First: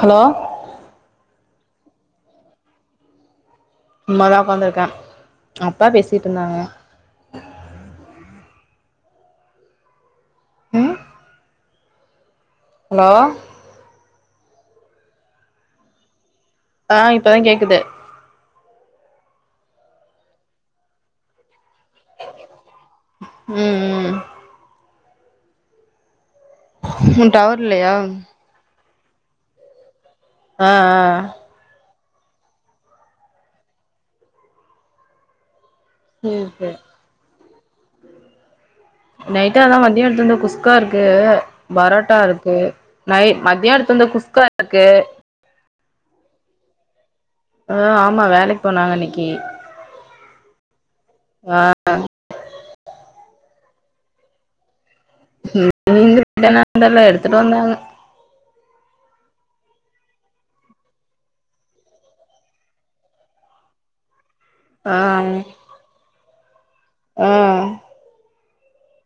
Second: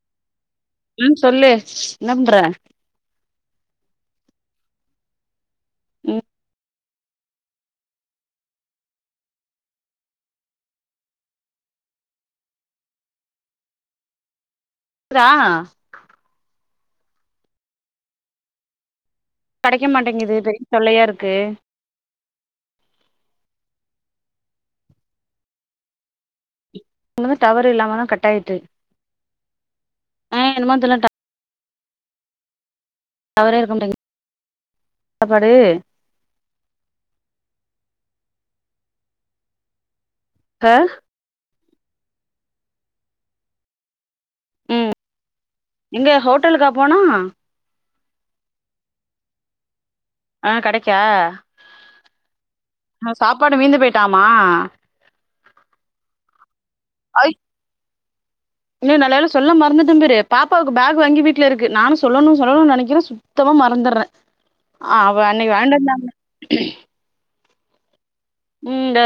Hello ம் சொல்லு என்ன பன்ற சும்மா தா உட்காந்துருக்க அப்பா ம் பேசிட்டுருந்தாங்க ம் ஹலோ க்குதா ஆ இப்பதா கேக்குது கெடைக்க மாட்டேங்குது பெரிய தொல்லையா இருக்கு உம் உம் உன் இங்கருந்து டவர் இல்லையா இல்லாமதா கட் ஆயிட்டு ஆ என்னமோ தெர்ல ஆ டவரே இருக்க மாட்டேங் ப்பாடு உம் நைட்டு ஆனா மதியோ எடுத்துரு வந்த குஸ்கா ஆ இருக்கு பரோட்டா இருக்கு நை மத்தியோ எடுத்து வந்த குஸ்கா இருக்கு ம் எங்க ஹோட்டலுக்கா போனோ ஆ ஆமா வேலைக்கு போனாங்க இன்னக்கி ஆ கடைக்கா ஆ சாப்பாடு மீந்து போயிட்டாமா [unintelligible] ஐ எடுத்துட்டு வந்தாங்க இன்னு நல்ல வேள சொல்ல மறந்துட்டே பாரு பாப்பாவுக்கு பேக் வாங்கி வீட்ல இருக்கு நானும் சொல்லணும் சொல்லணும்னு நெனக்கிறே சுத் சுத்தமா மறந்துட்றேன் ஆ அவ அன்னைக்கு வாங்கிண்டுவந்தா ஆ உம் இந்த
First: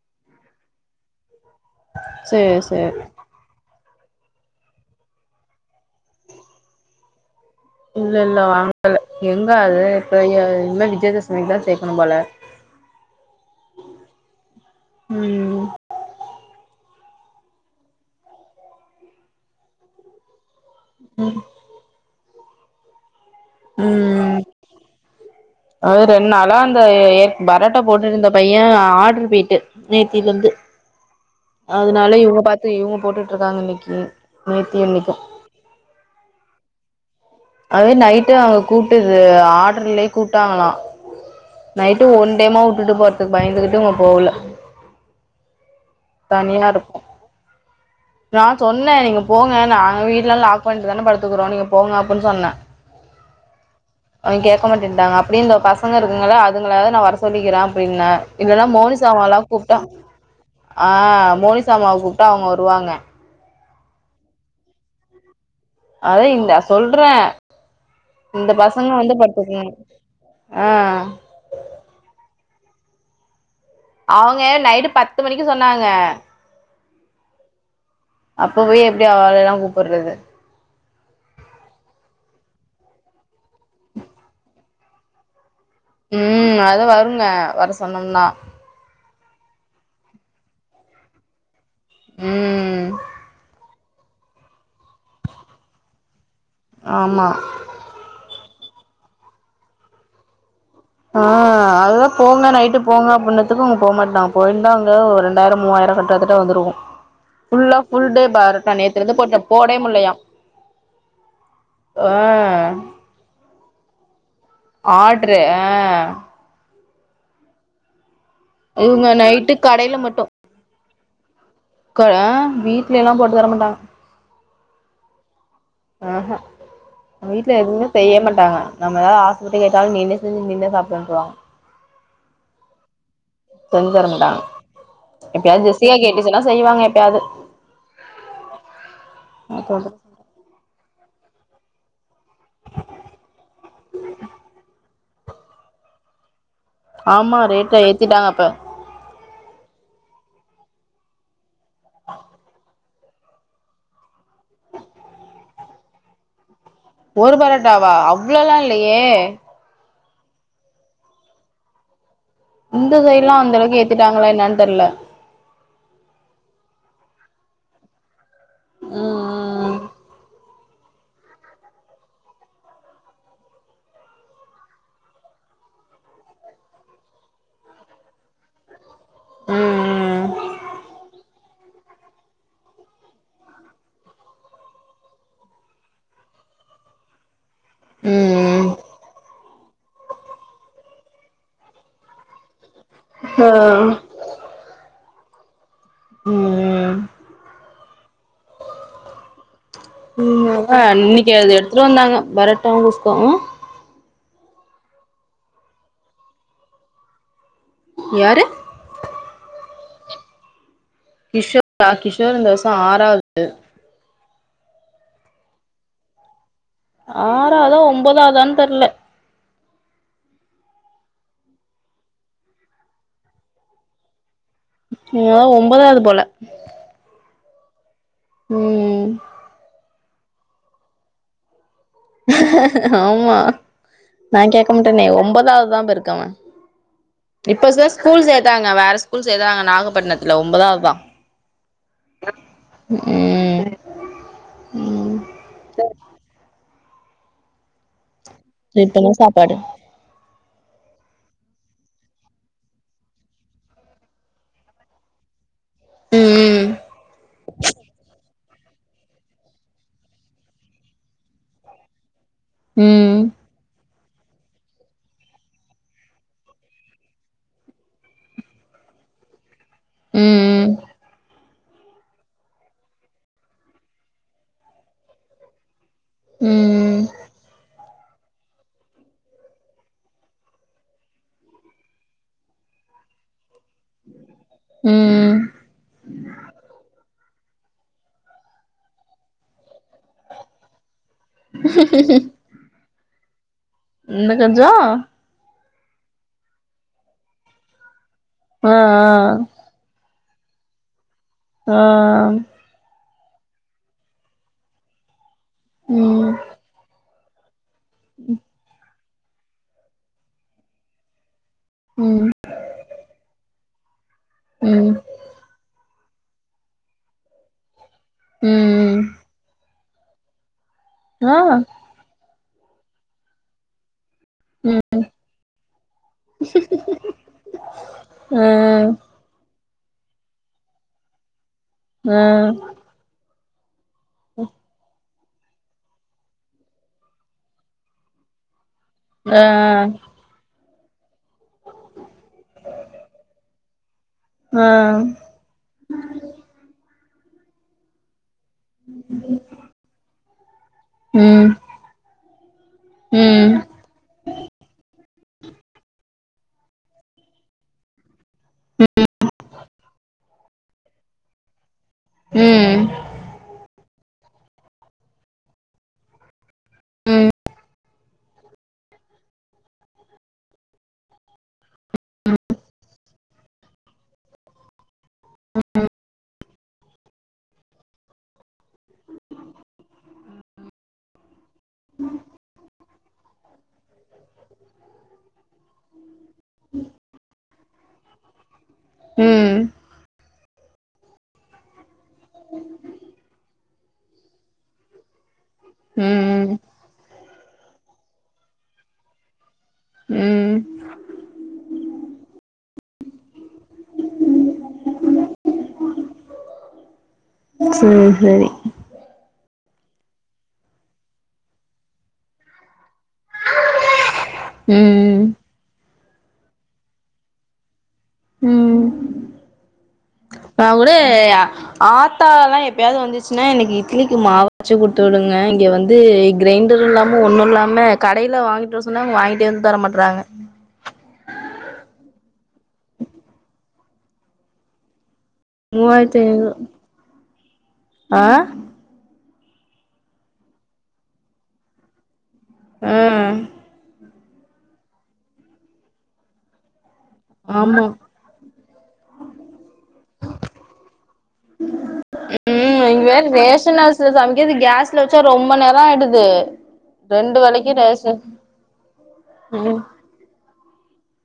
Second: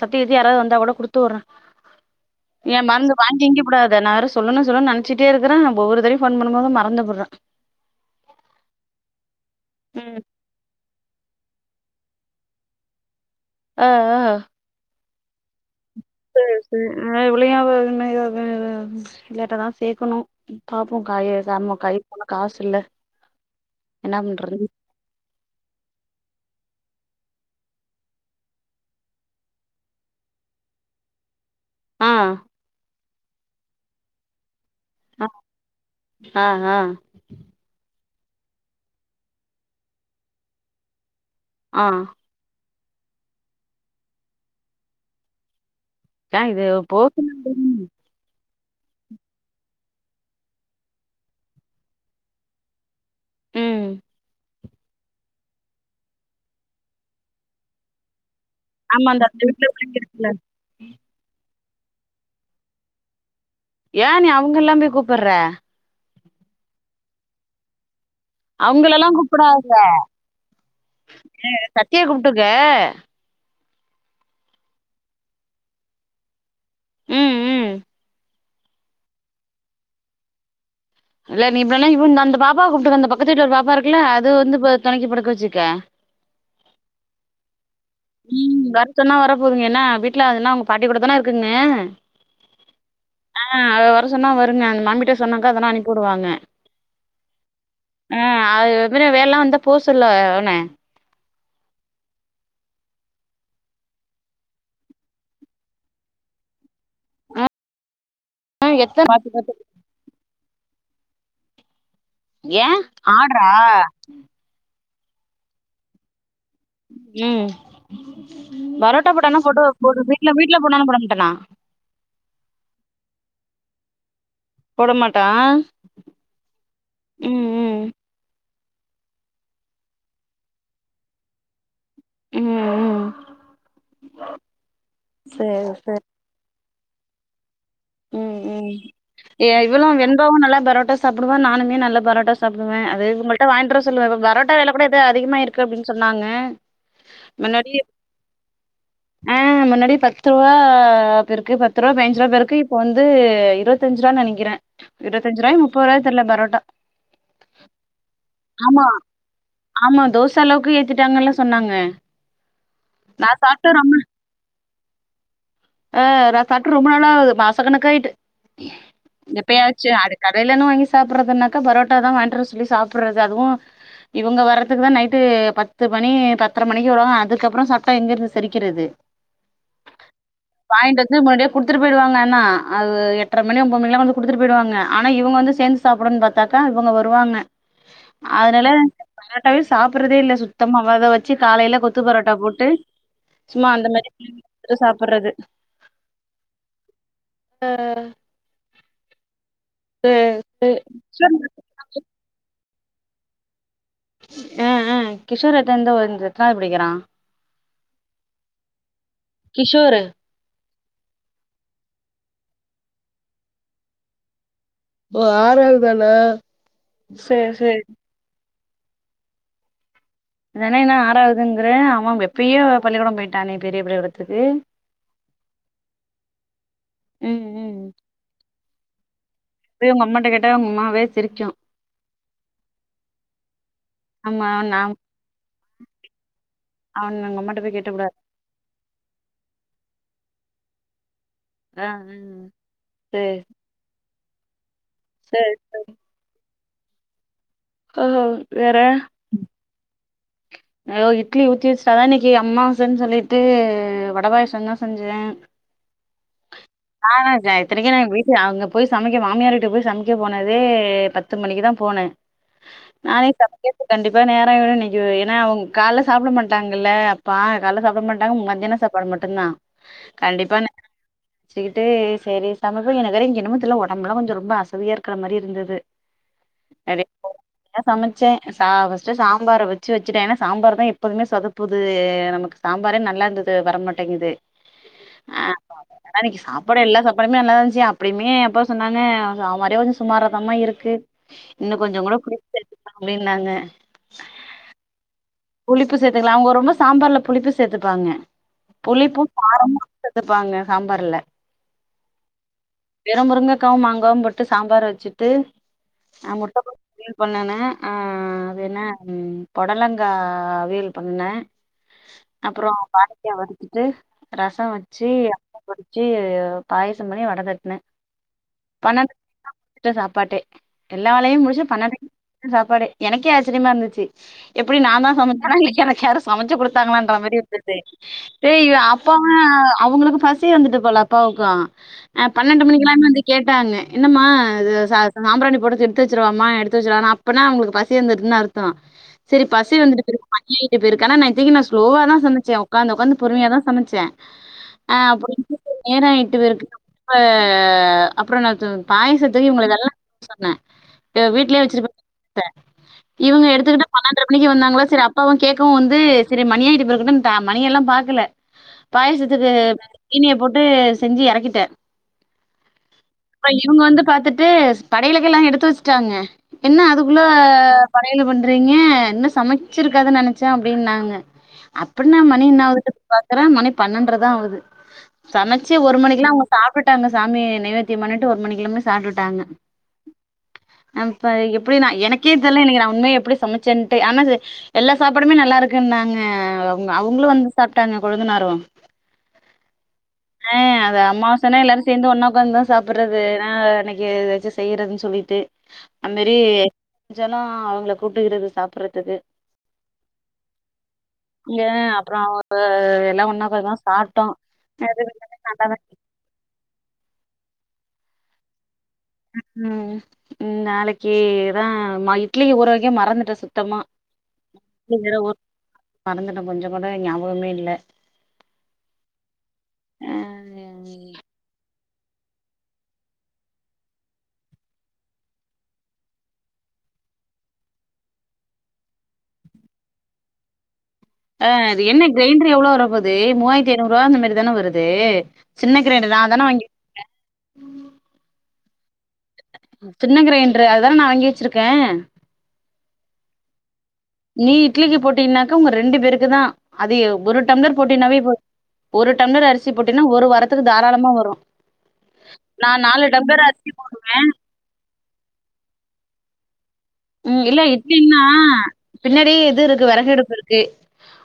சத்தி யித்தி யாராவது வந்தாக் கூட குடுத்து வுட்றே சேரி ஏ சேரி மருந்து வாங்கி ஈங்கி புடாதே நா வேற சொல்லணு சொல்லுணுன்னு நெனச்சிட்டே இருக்கே ஒவ்வொரு தடயும் ஃபோன் பண்ணும் போதும் மறந்து புட்றே இல்ல இல்ல வாங்கல எங்க அது ம் இப்ப இன்மே விஜய தசமிக்கு தான் சேக்கணும் போல ஆ ஆ [unintelligible] சேர் சேர் ஆ இவளயு [unintelligible] லேட்டா தா சேக்கணும் பாப்போம் காய செம்ம கை போன காசு இல்ல உம் என்ன உம் பண்றது அது ரெண்டு நாளா அந்த ய பரோட்டா போட்டுட்ருந்த பையே ஆர்டர் போயிட்டு நேத்திலந்து ஆ அதுனால இவுங்க பாத்து இவுங்க போட்டுட்டு இருக்காங்க இன்னக்கி நேத்தியு இன்னைக் ஆ ஆ அதே நைட்டு அங்க கூப்ட்டு இது ஆர்டர்லேயே கூப்ட்டாங்களாம் ஆ நைட்டு ஒன் டெமா விட்டுட்டு போறதுக்கு பயந்துகிட்டு அவுங்க போகல ஆ இது போக் [inaudible] நான் சொன்னே நீங்க போங்க நாங்க வீட்ல எல்லா லாக் பண்ணிட்டு தான படுத்துக்கிறோம் நீங்க போங்க அப்டின்னு சொன்னே ம் அது கேக்க மாட்டேன்ட்டாங்க அப் அப்டி இந்தப் பசங்க இருக்குங்கல்ல அதுங்கள யாரையாது நான் வர சொல்லிக்கிறேன் அப்டின்னே இல்லேன்னா ஆமா அந்த மோனிசாம்மாலா அந்த வீட்ல கூப்பிட்டா பிள்ளைங்க இருக்குல்ல ஆ மோனிசாம்மாவக் கூப்ட்டா அவுங்க வருவாங்க ஏன் நீ அவுங்களல்லாமே கூப்புட்ற அதே இந்த சொல்றே இந்த பசங்க அவங்களல்லா வந்து பட்த்துக்குங்க ஆ என்ன இது சத்திய கூப்ட்டுக்க அவுங்க நைட்டு பத்து மணிக்கி சொன்னாங்க உம் உம் அப்ப போய் எப்டி அவாலெல்லா கூப்புட்றது இல்ல நீ இப்டில்லா இவு அந்த பாப்பா கூப்டுக்க அந்த பக்கத்து வீட்டுல ஒரு பாப்பா இருக்குல்ல அது வந்து இப்ப தொணக்கி படுக்க ச்சுக்க உம் அது வருங்க வர சொ உம் வரச் சொன்னா வர போதுங்க ஏன்னா வீட்ல அதுன்னா அவுங்க பாட்டி கூட தான இருக்குங்க உம் ஆ அவ வரச் சொன்னா வருங்க அந்த மாம்மிட்ட சொன்னாக்கா அதெல்லா அனுப்புடுவாங்க ஆமா ஆ அது இவரு வேல்லா வந்தா போஸ்ஸொல்லு அவன ஆ அதா போங்க நைட்டு போங்க அப்டினத்துக்கு அவுங்க போக மாட்டாங்க போயிருந்தா அங்க ஒரு ரெண்டாயிர மூவாயிர கட்டுறதுக் ட்ட வந்துருக்கு ஃபுல்லா ஃபுல் டே பாரத்தா ம் எத்தன நேத்துலந்து பாத்து போட்டெ பாத்து போடயே முட்லையா ஏ ஆட்ரா ஆட்ரு ஆ உம் இவங்க பரோட்டா போட்டான்னா நைட்டு ஃபோட்டோவப் கடையில போட்டு வீட்ல வீட்ல போனானா போட மாட்டானா கொ அ வீட்ல எல்லா போட்டு தர மாட்டாங்க போட மாட்டா அஹா ம் வீட்ல ம் எதுவுமே செய்ய மாட்டாங்க நம்ம எதா ஆச பட்டு கேட்டாலு நீனே செஞ்சு நீனே சாப்டுன்றுவாங்க ம் ம் செஞ்தர மட்டாங்க எப்பயாது சேரி ஜெசியா சேரி கேட் எனா செய்வாங்க எப்யாது ம் ம் ஏ இவளு வெண்பாவு நல்லா பரோட்டா சாப்புடுவா நானுமே நல்ல பரோட் ட்ட சாப்டுவே அது இவங்கள்ட வாங்கிட்ர சொல்லுவ பரோட்டா வெல கூட எது அதிகமாயிர்க்கு அப்டின் சொன்னாங்க ஆமா முன்னாடி ரேட்டாலா ஏத்திட்டாங்க இப்ப ஆ முன்னாடி பத்ரூவா போயிர்க்கு பத்ருவா பயின்ஞ்சுருவா போயிர்க்கு இப்ப வந்து இருவத்தஞ்சுருவான்னு நெனக்கிற இருத்தஞ்சுருவாய் முப்பருவாய் தெர்ல பரோட்டா ஒரு பரோட்டாவா அவ்ளோலா ஆமா, இல்லையே ஆமா தோச அளவுக்கு ஏத்திட்டாங்கல்லா னு சொன்னாங்க இந்த சைட்லா நான் அந்தளவுக்கு ஏத்திட்டாங்களா என்னான் தெர்ல அ நா சாப்ட்டு ரொம்ப நாளாகுது மாசக்கணக்காயிட்டு ம் எப்பயாச்சு அதுக்க வெலனு வாங்கி சாப்புட்றதுனாக்கா பரோட்டா தா வாயின்ட்ற சொல்லி சாப்புட்றது அதுவு இவங்க வர்றதுக்கு தா நைட்டு பத்து மணி பத்தர மணிக்கு வருவாங்க அதுக்கப்ரோ சாப்டா எங்கருந்து செரிக்கிறது ம் வாய்ட்டு வந்து முன்னாடியே குடுத்துட்டு போயிடுவாங்க ஆ அது எட்ர மணி ஒம்போது மணில்லா கொண்ணந்து குடுத்துட்டு போயிடுவாங்க ஆனா இவங்க வந்து சேந்து சாப்புடனு பாத்தாக்கா இவங்க வருவாங்க அதனால பரோட்டாவே சாப்புற்றதே இல்ல சுத்தமா அத வச்சு காலையில கொத் கொத்து பரோட்டா போட்டு ஆ சும்மா அந்த ம் மாரி [inaudible] சாப்புட்றது ம் ம் ஆ ம் ஆ அன்னக்கி கிஷோர் அது எடுத்துட்டு வந்தாங்க பரோட்டாவு குஷ்காவு ஆஆ கிஷோர் எத்தன் த வந்து எத்தனாவது படிக்கிறா யாரு கிஷோரு கிஷோரா கிஷோர் இந்த வர்ஷோ ஆறாவ்து ஓ ஆறாவத்தான ஆறாதா ஒம்பதாதான்னு தெர்ல அதான என்ன ஆராதுங்குற அவன் எப்பயோ பள்ளிக்கூடோ போயிட்டானே பெரிய பள்ளிக்கூடத்துக்கு நீங்களா ஒம்பதாவ்து போல ம் ம் ம் ம் இதுவே உங்கம்மாட கேட்ட உங்கம்மாவே சிரிக்கு ஆமா நா கேக்க மாட்டனே ஒம்பதாவ்துதா போய்ருக்காவ அவன் உங்க அம்மாட்ட இப்ப போய் ச கேட்டக்கூடாது ஸ்கூல் சேத்தாங்க வேற ஸ்கூல் சேத்தாங்க நாகப்பட்டினத்துல ஒம்பதாவத ஆ ஆ பறோ ம் ம் செரி ப்ரோ ஆ இப்ப என்ன சாப்பாடு யோ இட்லி ஊத்தி வச்ட் அதா இன்னைக்கி அம்மாவசன் சொல்லிட்டு வடபாயாச தா செஞ்ச ம் ஆ நா இத்தனைக்கு நா எங் வீ அங்க போய் சமைக்க மாமியார் வீட்டுக்கு போய் சமைக்க போனதே பத்து மணிக்கு தா போன ம் நானே சமைக்றத்கு கண்டிப்பா நேர வேணு இன்னைக்கிவ் எனா அவ்ங்க கால்ல சாப்ட மாட்டாங்கல்ல அப்பா கால சாப்பிட மாட்டாங்க மத்தியான சாப்டு மட்டுதா கண்டிப்பா நெ ம் சுக்கிட்டு செரி சமப எனக்கு வேற இங்க என்னன்னு தெரில ஒடம்புலா கொஞ்சோ ரொம்ப அசதியாருக்க மாரி இருந்துது ம் [unintelligible] சமச்சே சா ஃபஷ்ட் சாம்பார வச் சுட்டோ ஏன்னா சாம்பார் தா எப்போதுமே சொதுப்புது நமக்கு சாம்பாரே நல்லா இருந்தது வர மாட் டிங்குது அ ம் ஏனா இன்னிக்கு சாப்பாடு எல்லா சாப்பாடுமே நல்லா தா இருந்துச்சு அப்டியுமே அப்பா சொன்னாங்க அவ வரன்ஞ் சுமாராதாமா இருக்கு இன்னு கொஞ்சோ கூட புளிப் சேத்துருக்கலாமேன்னாங்க இன்னு கொஞ்சோ புளிப்பு சேத்துக்கலா அவ்ங்க ரொம்ப சாம்பார்ல புளிப்பு சேத்துப்பாங்க ஆ புளிப்பு காரமு சேத்துப்பாங்க சாம்பாருல ஆ வெறு முருங்கக்காவு மாங்காவு போட்டு சாம்பார் வச்சுட்டு ம் நா முட்ட போட்டு பொண்ணன ஆ அது என்ன பொடலங்கா அவியல் பன்னே ம் அப்புரோ கானத்யூ வதச்சிட்டு ரசோ ம் வச்சு படிச்சு பாயசம் பண்ணி வட தட்னே ம் பண்ணென்டுகு தா வச்சே சாப்பாட்டே எல்லா ஆ வேலையு முடிச்சு பன்னெண்டே வச்சே சாப்பாடே எனக்கே ஆச்சரியமா இருந்துச்சு எப்டி நான்தா சமச்சனா இல்ல எனக்கு யாரு சமச்சு கொடுத்தாங்களான்ற மாரி இருந்தது ஆ டேய்அப்போ அவங்களுக்கு பசி வந்துட்டு போல அப்பாவுக்கு ஆ அ பன்னெண்டு மணிக்ல்லா வந்து கேட்டாங்க என்னம்மா இது சா சாம்ராணி போடது எத்து வச்சருவாமா எடுத்து வச்சுருவான்னு அப்பனா அவ்ங்ளுக்கு பசி வந்துருசுன் அர்த்தோ செரி ஆ பசி வந்துட்டு [unintelligible] நா இத்தனைக்கு நா ஸ்லோவா தா சமச்சே உக்காந்து உக்காந்து பொறுமையாதா சமச்சே ஆ அ அப்டின்டு நேரோ ஆய்ட்டு வேற இருக்கு அப்புற நா பாயாசத்துக்கு இவ்கள இதெல்லா சொன்னே இப்ப ம் வீட்லயே வச்சிருப்ப ட்ட இவங்க ம் எடுத்துக்கிட்டு பன்னன்ர மணிக்கு வந்தாங்களா சரி அப்பாவு கேட்கவு வந்து சரி மணியாகிட்டு போலஇருக்கன்னு மணிய எல்லா பாக்கல பாயசத்துக்கு சீனிய போட்டு செஞ்சு எறக்கிட்டே ம் ப்ப இவுங்க வந்து பாத்துட்டு படையலுகில்லா எடுத்து வெஷ்ட்டாங்க என்ன அதுக்குள்ள படையலு பண்றீங்க இன்னு சமச்சிருக்காதுன் நெனச்சே அப்டின்னாங்க அப்பற் நா மணி இன்னாவது பாக்குறே மணி பன்னென்ட்ரதா ஆவுது சமச்சி ஒரு மணிக்கெல்லா அவுங்க சாப்டுட்டுட்டாங்க சாமி நைவேத்தியம் பண்ணிட்டு ஒரு மணிக்கெலாமே சாப்டுட்டாங்க அப்ப எப்படி நா எனக்கே தெல்லா எனக்கு நா உண்மை எப்டி சமச்சேன்ட்டு ஆனா எல்லா சாப்பாடுமே நல்லா இருக்குன்னாங்க அவுங்க அவுங்ளு வந்து சாப்ட்டாங்க கொழுந்தனாரு ம் ஆ அது அம்மாவாசன்னா எல்லாரு சேந்து ஒன்னா உக்காந்தா சாப்பறது ஆ அன்னைக்கி எதாச்சு செய்றதுன் சொல்லிட்டு அந்மாரி ம் செஞ்சனா அவுங்கள கூப்ட்டுக்கிறது சாப்பிற்றதுக்கு ம் யே அப்றோ அவுங்க எல்லா ஒன்னா உக்காந்துதா சாப்ட்டோ எது [unintelligible] சே சேரி ம் ம் நாளைக்கிதா ம இட்லிக்கு ஊறவெக்க மறந்துட்டே சுத்தமா இட்லிக் வேற ம் ஊற மறந்துட்டே கொஞ்ச கூட ஞாபகமே இல்ல ம் ஆ நா கூட அ ஆத்தால்லா எப்பயாவ்து வந்துச்சுன்னா எனக்கு இட்லிக்கு மாவரச்சு குட்த்து விடுங்க இங்க வந்து க்ரைண்டர் இல்லாம ஒன்னு இல்லாம கடையில வாங்கிட்டுவர சொன்னா வாங்கிட்டே வந் தர மாட்றாங்க ஆ அது என்ன க்ரைண்டர் எவ்ளோ வரப்போது மூவாயிரத்தி ஐநூறுவா அந்தமாரிதானே வருது சின்ன கிரைண்டர் நா மூவாய்ர்த்தி தான ஐநூறு வாங்கி ஆ சின்ன க்ரைண்ட்ரு அதுதான நா வாங்கி வெச்சிருக்கே ஆ நீ இட்லிக்கு போட்டீனாக்கா உங்க ரெண்டு பேருக்கு தா அது எவ் ஒரு டம்ளர் ஆமா போட்டினாவே போ ஒரு டம்ளர் அரிசி போட்டின்னா ஒரு வாரத்துக்கு தாராளமா வரு நா ம் நாலு டம்ளர் அரிசி போடுவே ச்சில வெச்சா ரொம்ப நேர ஆய்டுது ம் இல்ல இட்லினா பின்னாடியே இது இருக்கு வெறகடுப்பு இருக்கு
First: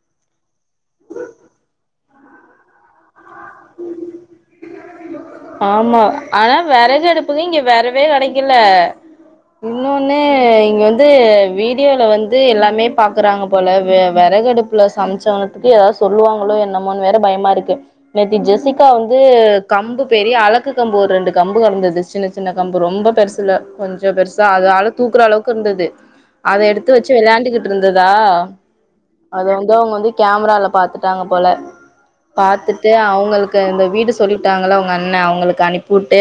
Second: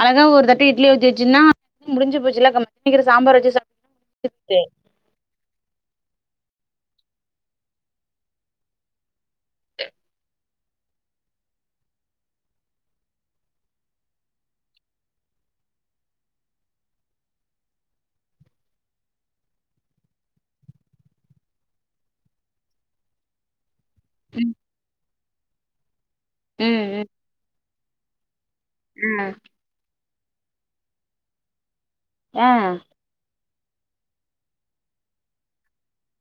அழகா ஒரு தட்டு இட்லி ஊத்தி வெச்சுன்னா [inaudible] முடிஞ்சு போச்சுல இப்ப [inaudible] சாம்பார் வெச்சு சாப் [inaudible] ஆமா ஆனா வெறகடுப்புக்கு இங்க வெறவே கெடைக்கில இன்னொன்னு இங்க வந்து வீடியோல வந்து எல்லாமே பாக்குறாங்க போல வ வெறகடுப் புல சம்ச்சானதுக்கு எதாவ்து சொல்லுவாங்களோ என்னமோனு வேற பயமாருக்கு நேத்து ஜெசிகா வந்து கம்பு பெரிய அலக்கு கம்பு ஒர் ரெண்டு கம்பு கடந்தது சின்ன சின்ன கம்பு ரொம்ப பெருசுல கொஞ்சோ பெருசா ம் அது அல தூக்குற அளவுக்கு இருந்தது அத எடுத்து ம் வெச்சு வெளையாண்டுக்கிட்டுருந்ததா ம் அது வந் து அவுங்க வந்து கேமரால பாத்துட்டாங்க போல ஆ ஆ பாத்துட்டு அவுங்களுக் க இந்த வீடு சொல்லிவுட்டாங்கள அவுங்க அண்ணே அவுங்களுக்கு அனுப்புட்டு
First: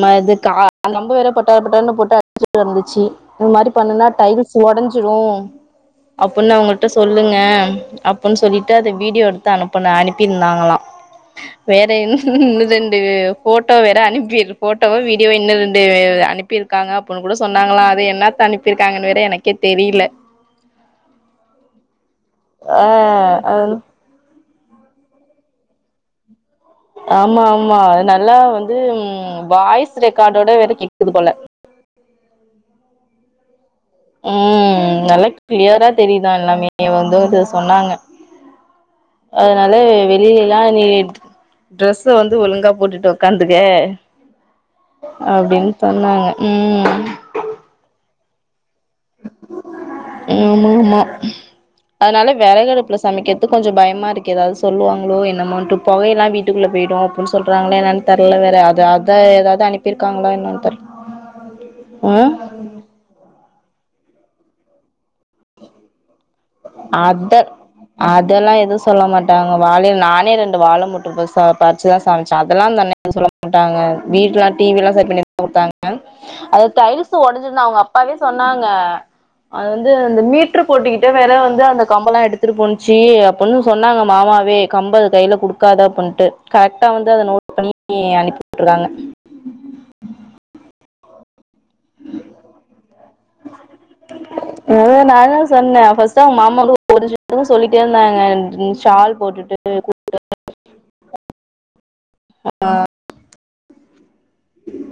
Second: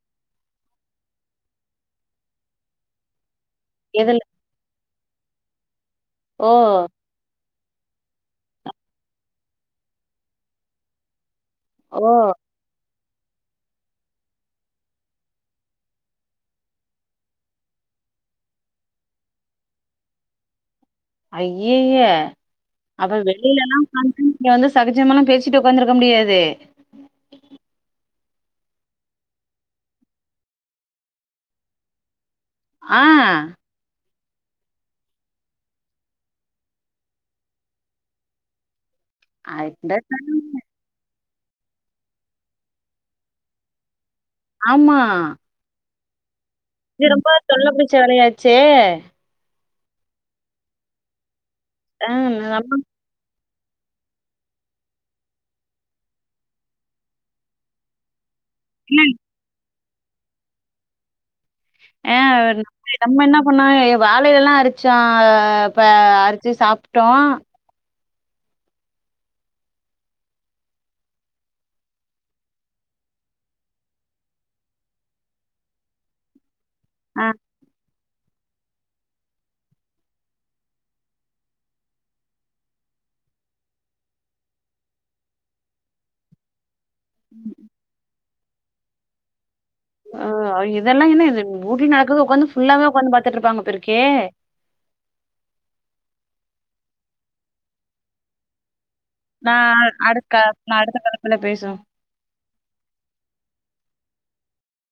ம இது க கம்பு வேற பட்டார் பட்டார்ன்னு போட்டு அடிச்சுட்டு இருந்துச்சு அந் மாரி பண்ணனா எதுல டைல்ஸ் ஒடஞ்சிரு அப்பின் ஓ! அவுங்கள்ட்ட சொல் லுங்க அப்பன் சொல்லிட்டு அத வீடியோ எடுத்து அனுப்புன அனுப்பிருந்தாங்களா வேற என்ன ஓ! [unintelligible] இது ஃபோட்டோ வேற அனுப்பிரு ஃபோட்டோவோ வீடியோவோ இன்னு ரெண்டு அனுப்பிருக்காங்க அப்புனுகூட சொன்னாங்களா அது என்னத்த அனுப்பிருக்காங்கன்னு வேற எனக்கே தெரியில ஐய்ஐய்யே ஆ அவ அது வெளிலலா [unintelligible] கூட்டிட்டு வந்து சகஜமாலா பேசிட்டு உக்காந்துருக்க முடியாது ஆமா ஆமா அது நல்லா வந்து வாய்ஸ் ரெக்கார்டோட வேற கேக்குது போல ஆ ம் நல்லா கிளியரா தெரியுதா எல்லாமே வந்து ஒர்த சொன்னாங்க அதனால அண்டர்ஸ்டாண்ட் வெளியிலல்லா நீ ட்ரெஸ்ஸ வந்து ஒழுங்கா போட்டுட்டு உக்காந்துக்கே ஆமா. அப்டின்னு சொன்னாங்க ம் இது ரொம்ப தொல்லபுடிச்ச வேலையாச்சே ஆமா ஆமா ஆ அதனால வெறகு நம்ம அடுப்புல சமைக்கத்து கொஞ்ச பயமா இருக்குது எதாவது சொல்லுவாங்களோ என்னமோண்ட்டு பொகையெல்லா வீட்டுக்குள்ள போய்டும் அப்னு சொல்றாங்கள என்னா தெர்ல வேற அதது பிள்ளைங் அதா எதாவது அனுப்பியிருக்காங்களா இன்னொன்னு தர் ஆ நம் நம்ம என்ன பண்ணோ வாழைய எல்லா அரிச்சோ அ ப அத அதெல்லா எதுவு சொல்ல மாட்டாங்க வாழைய நானே ரெண்டு வாழை முட்டு போ பறிச்சுதா சமைச்ச அதெல்லா அந்த அண்ணே சொல்ல மாட்டாங்க வீட் லா டிவில்லா சரி பண்ணிதா குடுத்தாங்க அது டைல்ஸ் ஆ ஒடஞ்சிருனு அவுங்க அப்பாவே சொன்னாங்க அது வந்து இந்த மீட்ரு போட்டிக்கிட்ட வேற வந்து அந்த கம்பல்லா எடுத்துட்டு போண்ச்சு அப்பன்னு சொன்னாங்க மாமாவே கம்ப அதுகையில குடுக்காத அப்புன்னுட்டு கரெக்டா வந்து அத நோட் பண்ணி அனுப்பி உட்டுருக்காங்க ஆ இதெல்லா என்ன இது ஊட்டி நடக்குது ஒக்காந்து ஃபுல்லாவே உக்காந்து பாத்துட்டு இருப்பாங்க போருக்கே மொத நா தா சொன்ன ஃபர்ஸ்ட்டா அவுங்க மாமா [inaudible] சொல்லிட்டே இருந்தாங்க ஷால் போட்டுட்டு நா அடுக்க நா அடுத்த தலைப்புல பேசுவ ஆ